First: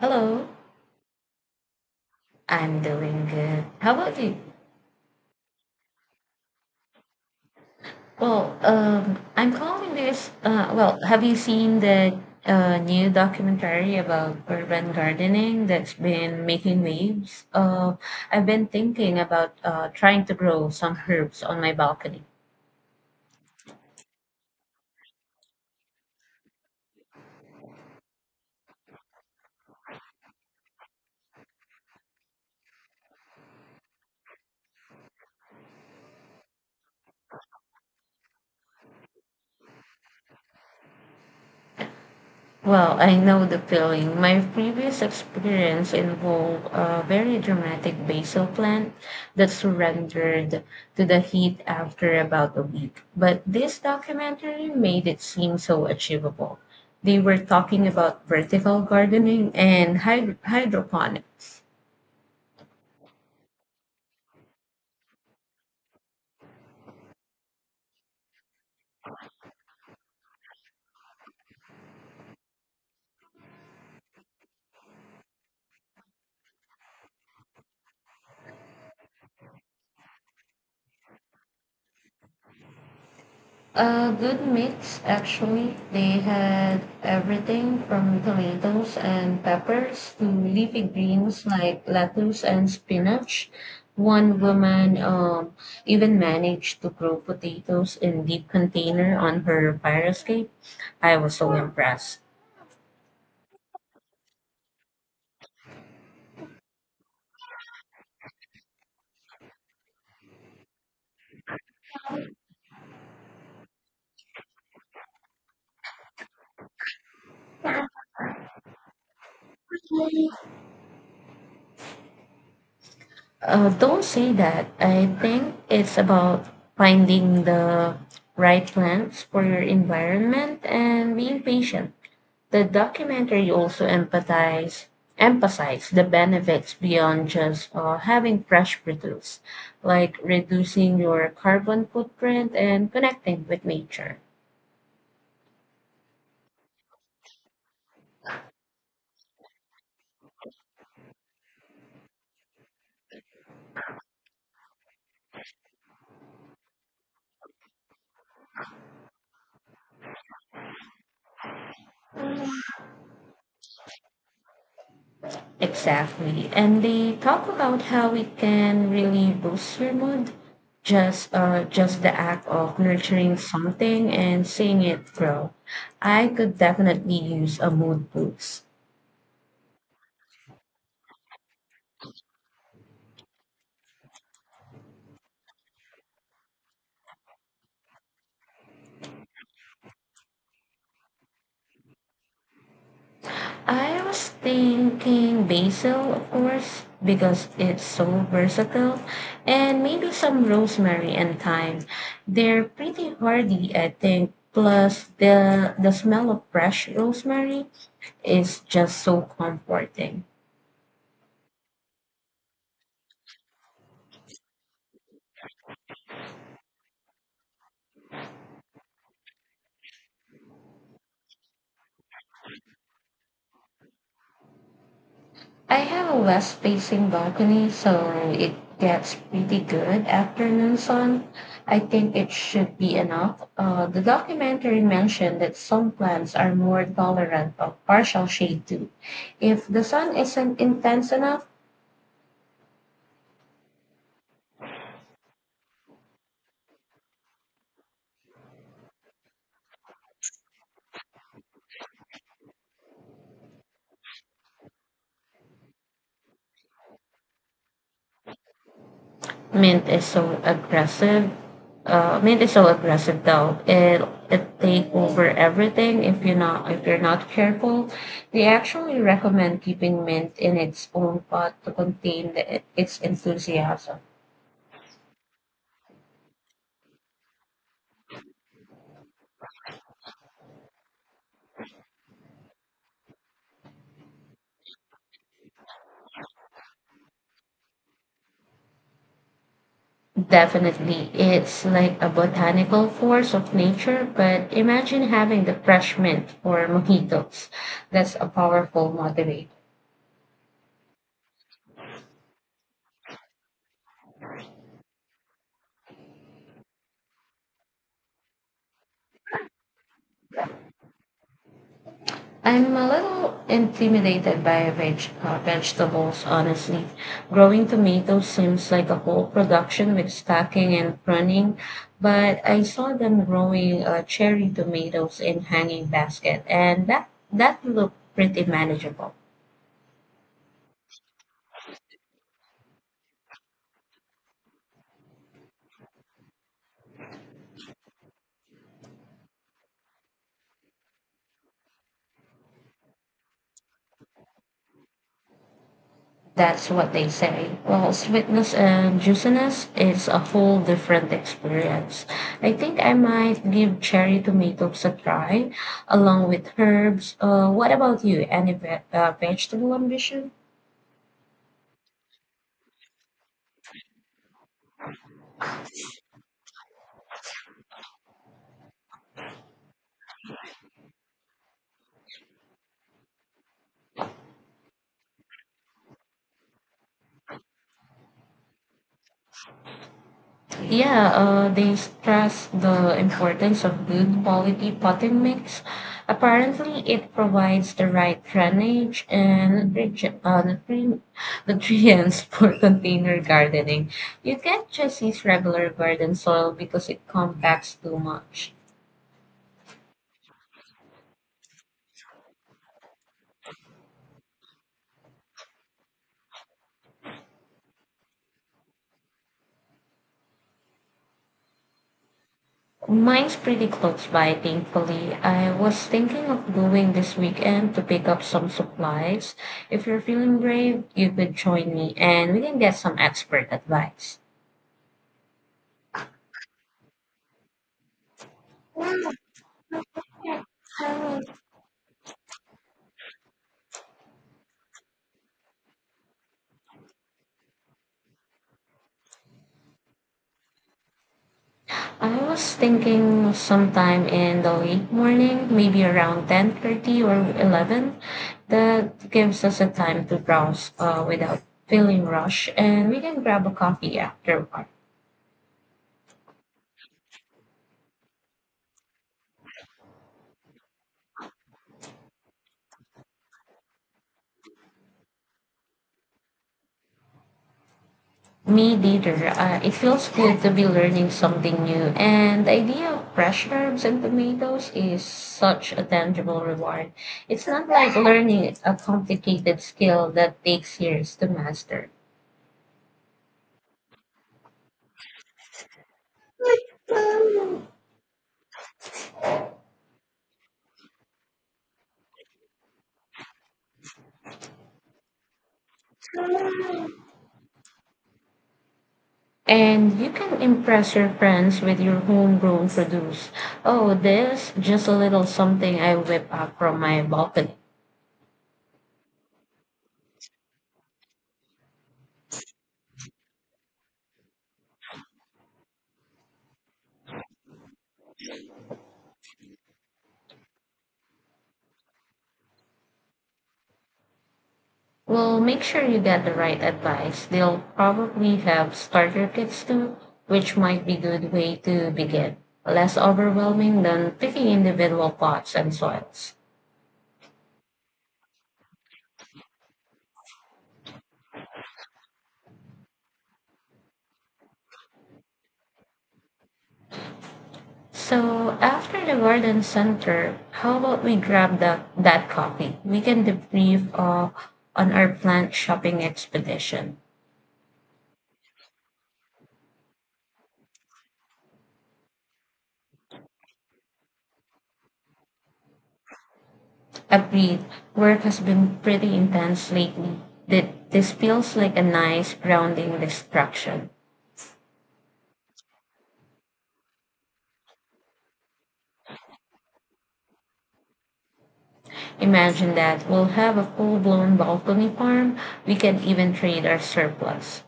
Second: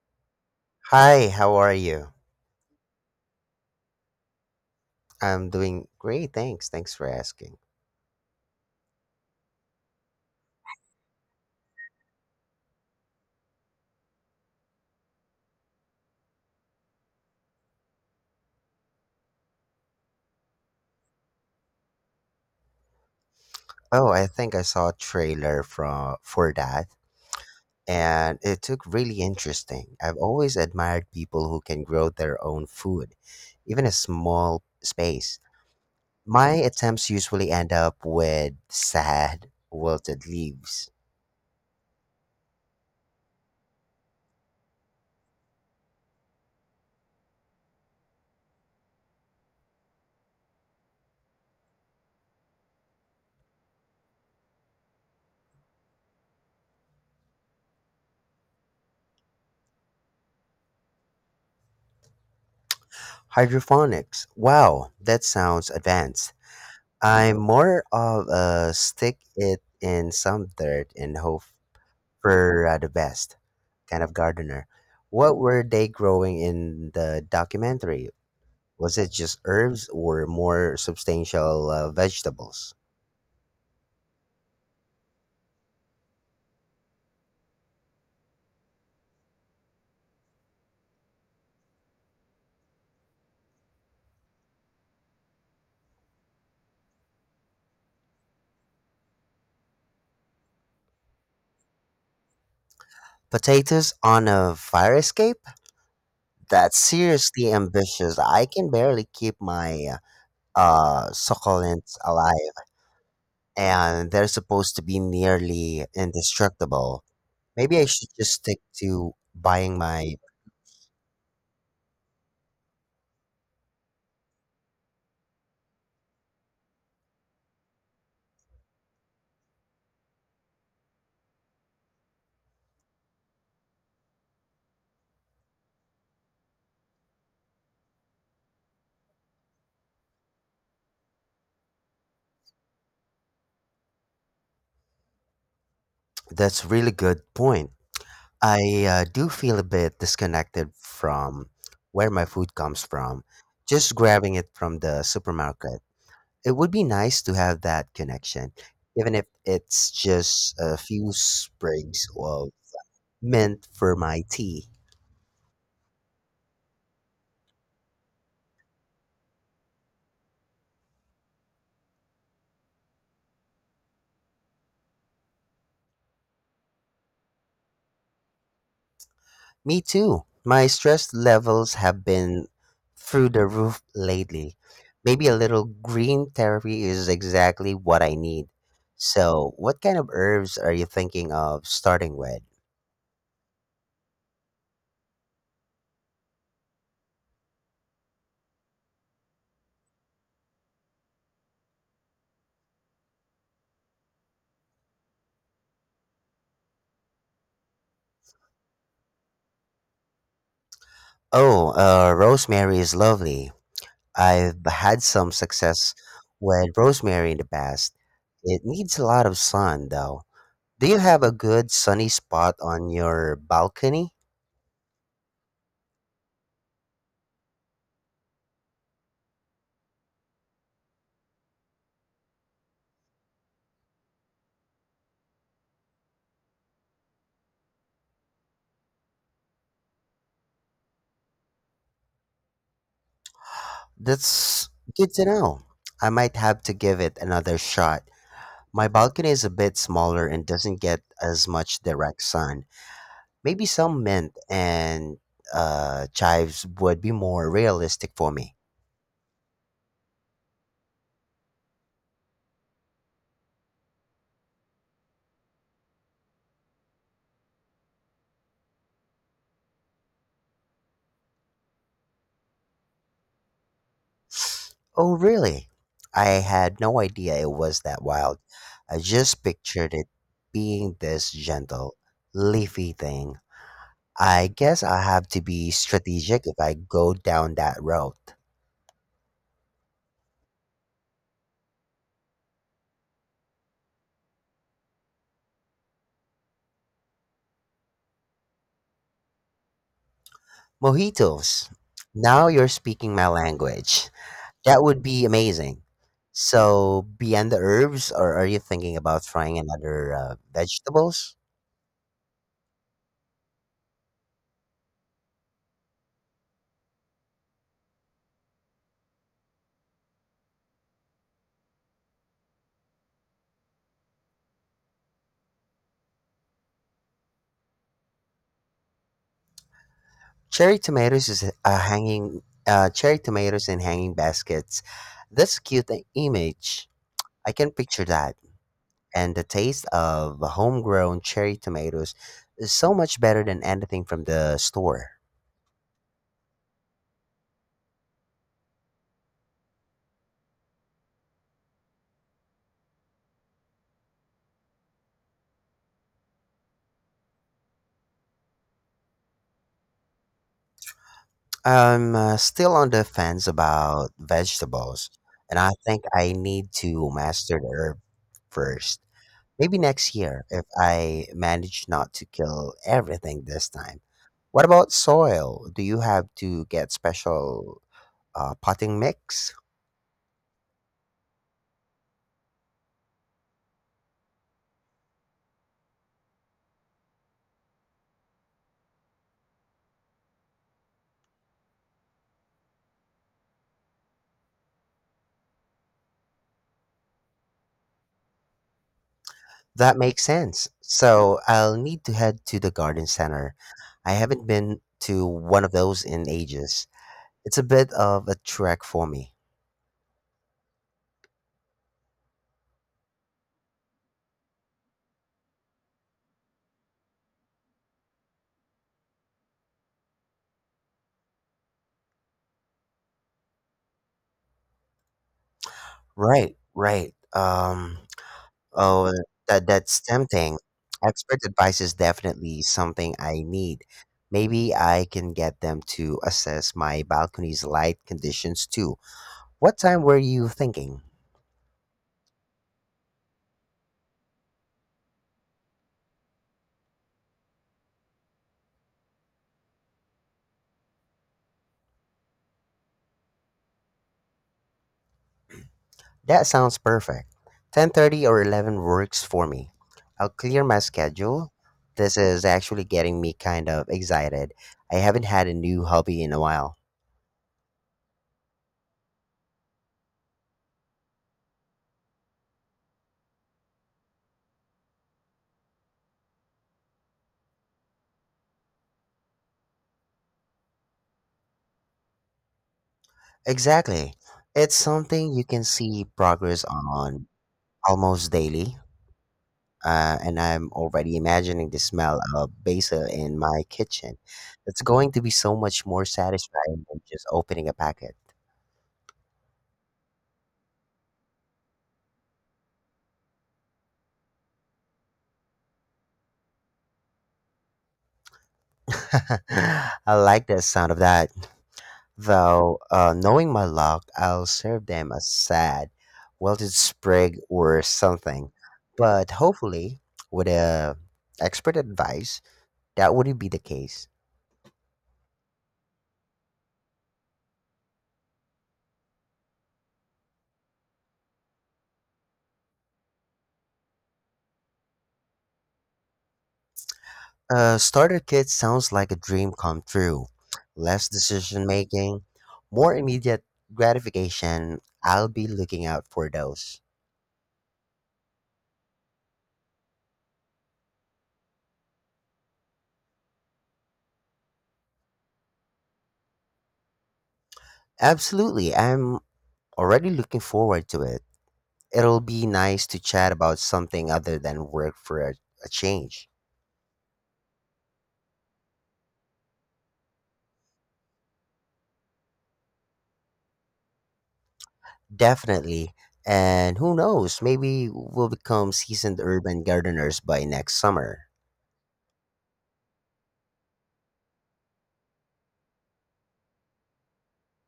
Hello, Hi, how are you? I'm doing good. How about you? I'm doing great, thanks. Thanks for asking. I'm calling this. Have you seen the new documentary about urban gardening that's been making waves? I've been thinking about trying to grow some herbs on my balcony. Oh, I think I saw a trailer from for that, and it looked really interesting. I've always admired people who can grow their own food, even a small space. My attempts usually end up with sad, wilted leaves. Well, I know the feeling. My previous experience involved a very dramatic basil plant that surrendered to the heat after about a week. But this documentary made it seem so achievable. They were talking about vertical gardening and hydroponics. Hydroponics. Wow, that sounds advanced. I'm more of a stick it in some dirt and hope for the best kind of gardener. What were they growing in the documentary? Was it just herbs or more substantial vegetables? A good mix, actually. They had everything from tomatoes and peppers to leafy greens like lettuce and spinach. One woman even managed to grow potatoes in deep container on her fire escape. I was so impressed. Potatoes on a fire escape? That's seriously ambitious. I can barely keep my succulents alive, and they're supposed to be nearly indestructible. Maybe I should just stick to buying my. Don't say that. I think it's about finding the right plants for your environment and being patient. The documentary also emphasized the benefits beyond just having fresh produce, like reducing your carbon footprint and connecting with nature. That's really good point. I do feel a bit disconnected from where my food comes from, just grabbing it from the supermarket. It would be nice to have that connection, even if it's just a few sprigs of mint for my tea. Exactly. And they talk about how it can really boost your mood. Just the act of nurturing something and seeing it grow. I could definitely use a mood boost. Me too. My stress levels have been through the roof lately. Maybe a little green therapy is exactly what I need. So, what kind of herbs are you thinking of starting with? I was thinking basil, of course, because it's so versatile, and maybe some rosemary and thyme. They're pretty hardy, I think. Plus, the smell of fresh rosemary is just so comforting. Oh, rosemary is lovely. I've had some success with rosemary in the past. It needs a lot of sun, though. Do you have a good sunny spot on your balcony? I have a west facing balcony, so it gets pretty good afternoon sun. I think it should be enough. The documentary mentioned that some plants are more tolerant of partial shade too, if the sun isn't intense enough. That's good to know. I might have to give it another shot. My balcony is a bit smaller and doesn't get as much direct sun. Maybe some mint and chives would be more realistic for me. Mint is so aggressive. Mint is so aggressive though. It take over everything if you're not careful. They actually recommend keeping mint in its own pot to contain its enthusiasm. Oh, really? I had no idea it was that wild. I just pictured it being this gentle, leafy thing. I guess I have to be strategic if I go down that road. Definitely, it's like a botanical force of nature. But imagine having the fresh mint for mojitos. That's a powerful motivator. Mojitos. Now you're speaking my language. That would be amazing. So, beyond the herbs, or are you thinking about trying another vegetables? I'm a little intimidated by vegetables, honestly. Growing tomatoes seems like a whole production with stacking and pruning, but I saw them growing cherry tomatoes in hanging basket, and that looked pretty manageable. Cherry tomatoes is hanging. Cherry tomatoes in hanging baskets. That's a cute image. I can picture that. And the taste of homegrown cherry tomatoes is so much better than anything from the store. That's what they say. Well, sweetness and juiciness is a whole different experience. I think I might give cherry tomatoes a try along with herbs. What about you? Any vegetable ambition? I'm still on the fence about vegetables, and I think I need to master the herb first. Maybe next year if I manage not to kill everything this time. What about soil? Do you have to get special potting mix? Yeah, they stress the importance of good quality potting mix. Apparently, it provides the right drainage and nutrients for container gardening. You can't just use regular garden soil because it compacts too much. That makes sense. So I'll need to head to the garden center. I haven't been to one of those in ages. It's a bit of a trek for me. Mine's pretty close by, thankfully. I was thinking of going this weekend to pick up some supplies. If you're feeling brave, you could join me and we can get some expert advice. Right, right. Oh, that's tempting. Expert advice is definitely something I need. Maybe I can get them to assess my balcony's light conditions too. What time were you thinking? I was thinking sometime in the late morning, maybe around 10:30 or 11. That gives us a time to browse without feeling rushed, and we can grab a coffee afterward. That sounds perfect. 10:30 or 11 works for me. I'll clear my schedule. This is actually getting me kind of excited. I haven't had a new hobby in a while. Me neither. It feels good to be learning something new, and the idea of fresh herbs and tomatoes is such a tangible reward. It's not like learning a complicated skill that takes years to master. Exactly. It's something you can see progress on almost daily. And I'm already imagining the smell of basil in my kitchen. It's going to be so much more satisfying than just opening a packet. And you can impress your friends with your homegrown produce. Oh, this just a little something I whip up from my balcony. I like the sound of that. Though, knowing my luck, I'll serve them a sad, wilted sprig or something. But hopefully, with a expert advice, that wouldn't be the case. Well, make sure you get the right advice. They'll probably have starter kits too, which might be good way to begin. Less overwhelming than picking individual pots and soils. A starter kit sounds like a dream come true. Less decision making, more immediate gratification. I'll be looking out for those. So after the garden center, how about we grab that coffee? We can debrief on our plant shopping expedition. Absolutely, I'm already looking forward to it. It'll be nice to chat about something other than work for a change. Agreed. Work has been pretty intense lately. This feels like a nice grounding distraction. Definitely. And who knows, maybe we'll become seasoned urban gardeners by next summer. Imagine that we'll have a full blown balcony farm. We can even trade our surplus.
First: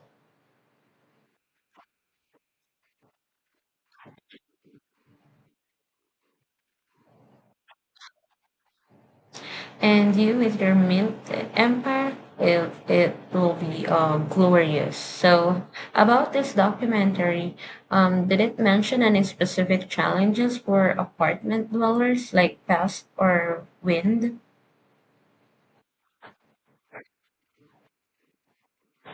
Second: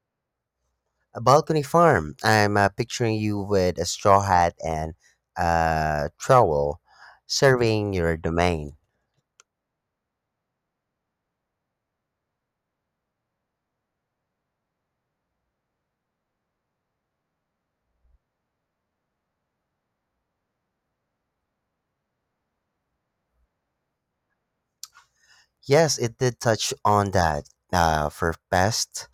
A balcony farm. I'm picturing you with a straw hat and a trowel surveying your domain. And you with your milk empire, it will be glorious. So, about this documentary, did it mention any specific challenges for apartment dwellers like pest or wind? Yes, it did touch on that for pests.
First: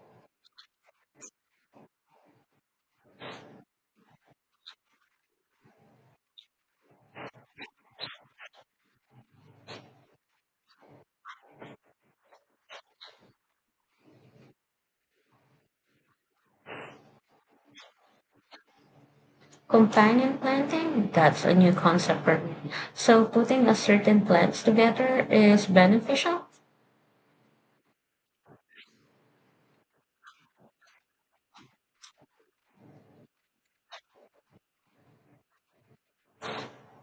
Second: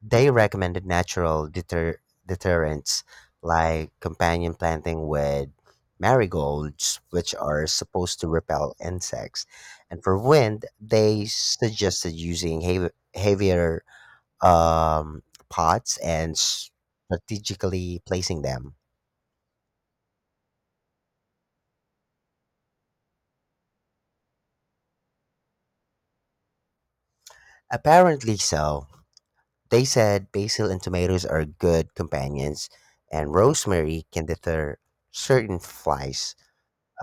They recommended natural deterrents like companion planting with marigolds, which are supposed to repel insects. And for wind, they suggested using heavier um, pots and strategically placing them. Companion planting, that's a new concept for me. So putting a certain plants together is beneficial? Apparently so. They said basil and tomatoes are good companions, and rosemary can deter certain flies.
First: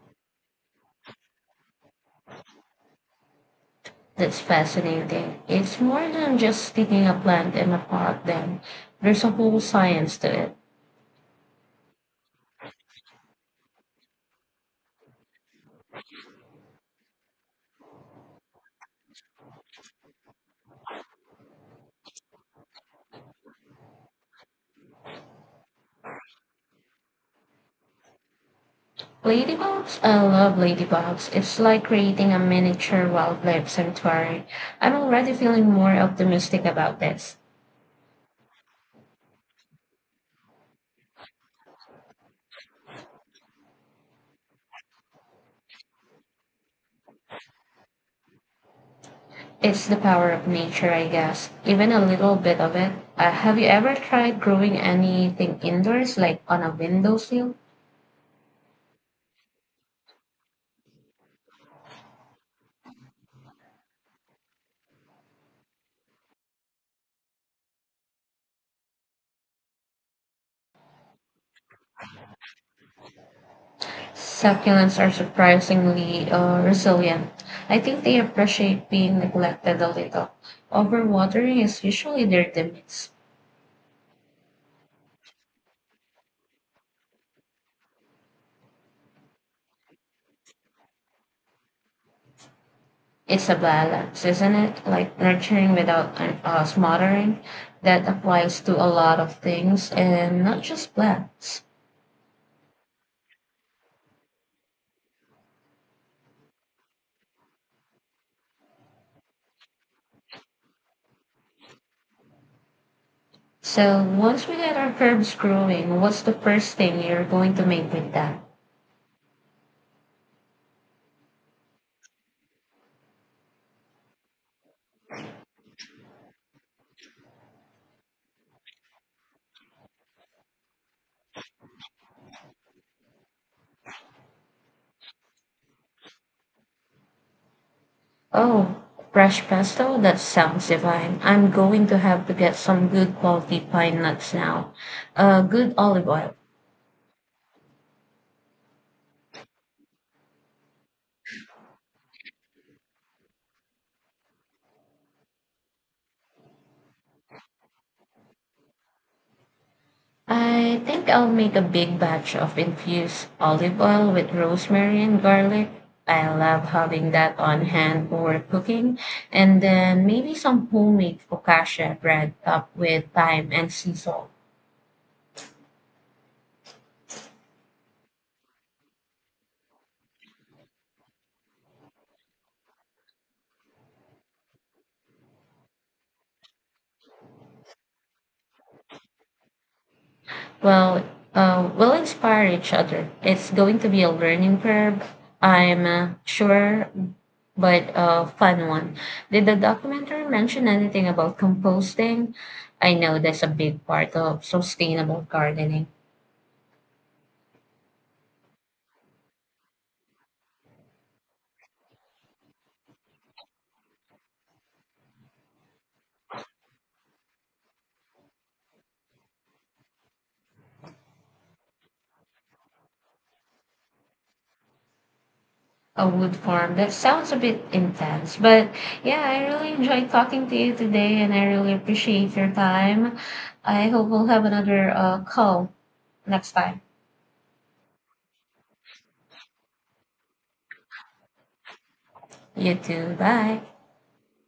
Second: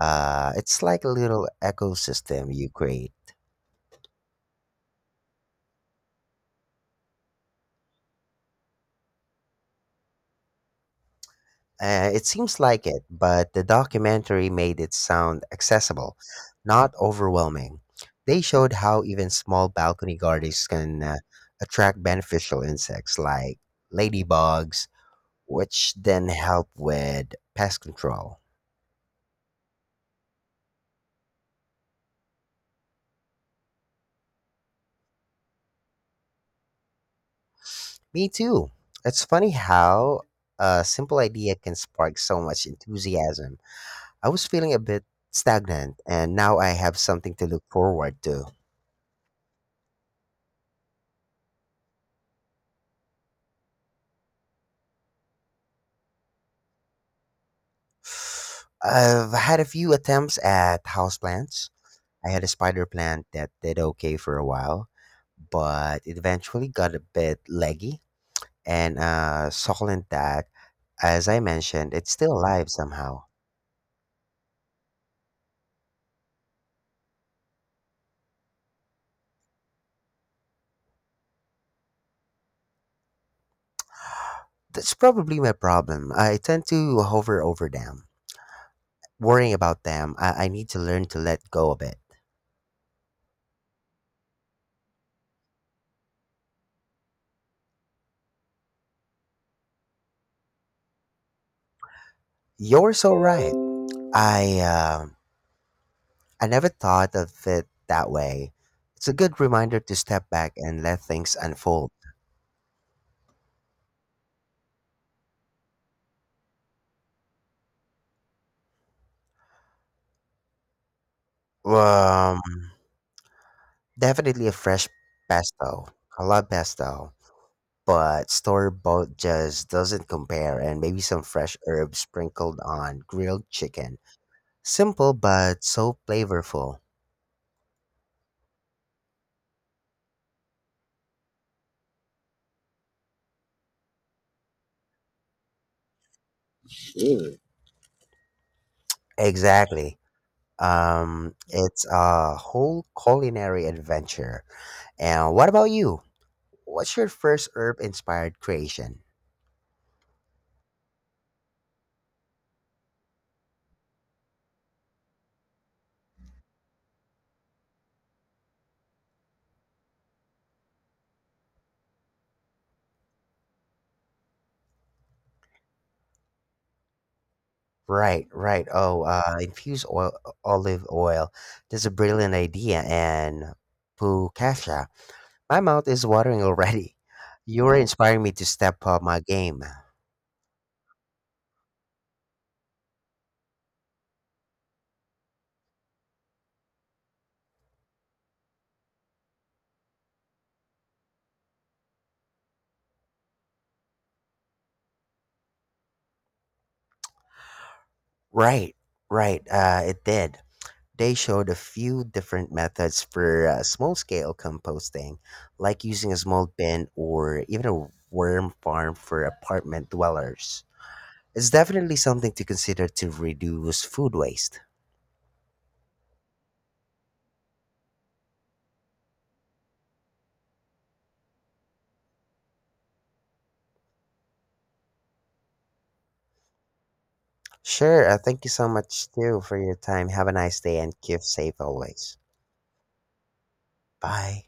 It's like a little ecosystem you create. That's fascinating. It's more than just sticking a plant in a pot then. There's a whole science to it. It seems like it, but the documentary made it sound accessible, not overwhelming. They showed how even small balcony gardens can attract beneficial insects like ladybugs, which then help with pest control. Ladybugs? I love ladybugs. It's like creating a miniature wildlife sanctuary. I'm already feeling more optimistic about this. Me too. It's funny how a simple idea can spark so much enthusiasm. I was feeling a bit stagnant, and now I have something to look forward to. It's the power of nature, I guess, even a little bit of it. Have you ever tried growing anything indoors, like on a windowsill? I've had a few attempts at houseplants. I had a spider plant that did okay for a while, but it eventually got a bit leggy and succulent that, as I mentioned, it's still alive somehow. Succulents are surprisingly resilient. I think they appreciate being neglected a little. Overwatering is usually their demise. That's probably my problem. I tend to hover over them, worrying about them. I need to learn to let go a bit. It's a balance, isn't it? Like nurturing without smothering. That applies to a lot of things and not just plants. You're so right. I um I never thought of it that way. It's a good reminder to step back and let things unfold. So once we get our herbs growing, what's the first thing you're going to make with that? Um, Definitely a fresh pesto. I love pesto, but store bought just doesn't compare. And maybe some fresh herbs sprinkled on grilled chicken. Simple but so flavorful. Oh, fresh pesto? That sounds divine. I'm going to have to get some good quality pine nuts now. Good olive oil. Mm. Exactly. It's a whole culinary adventure. And what about you? What's your first herb inspired creation? I think I'll make a big batch of infused olive oil with rosemary and garlic. I love having that on hand for cooking. And then maybe some homemade focaccia bread topped with thyme and sea salt. Right, right. Oh, infuse oil, olive oil. That's a brilliant idea. And Pukasha, my mouth is watering already. You're inspiring me to step up my game. Well, we'll inspire each other. It's going to be a learning curve, I'm sure, but a fun one. Did the documentary mention anything about composting? I know that's a big part of sustainable gardening. Right, right. It did. They showed a few different methods for small scale composting, like using a small bin or even a worm farm for apartment dwellers. It's definitely something to consider to reduce food waste. A wood farm. That sounds a bit intense, but yeah, I really enjoyed talking to you today, and I really appreciate your time. I hope we'll have another call next time. Sure, thank you so much too for your time. Have a nice day and keep safe always. You too. Bye. Bye.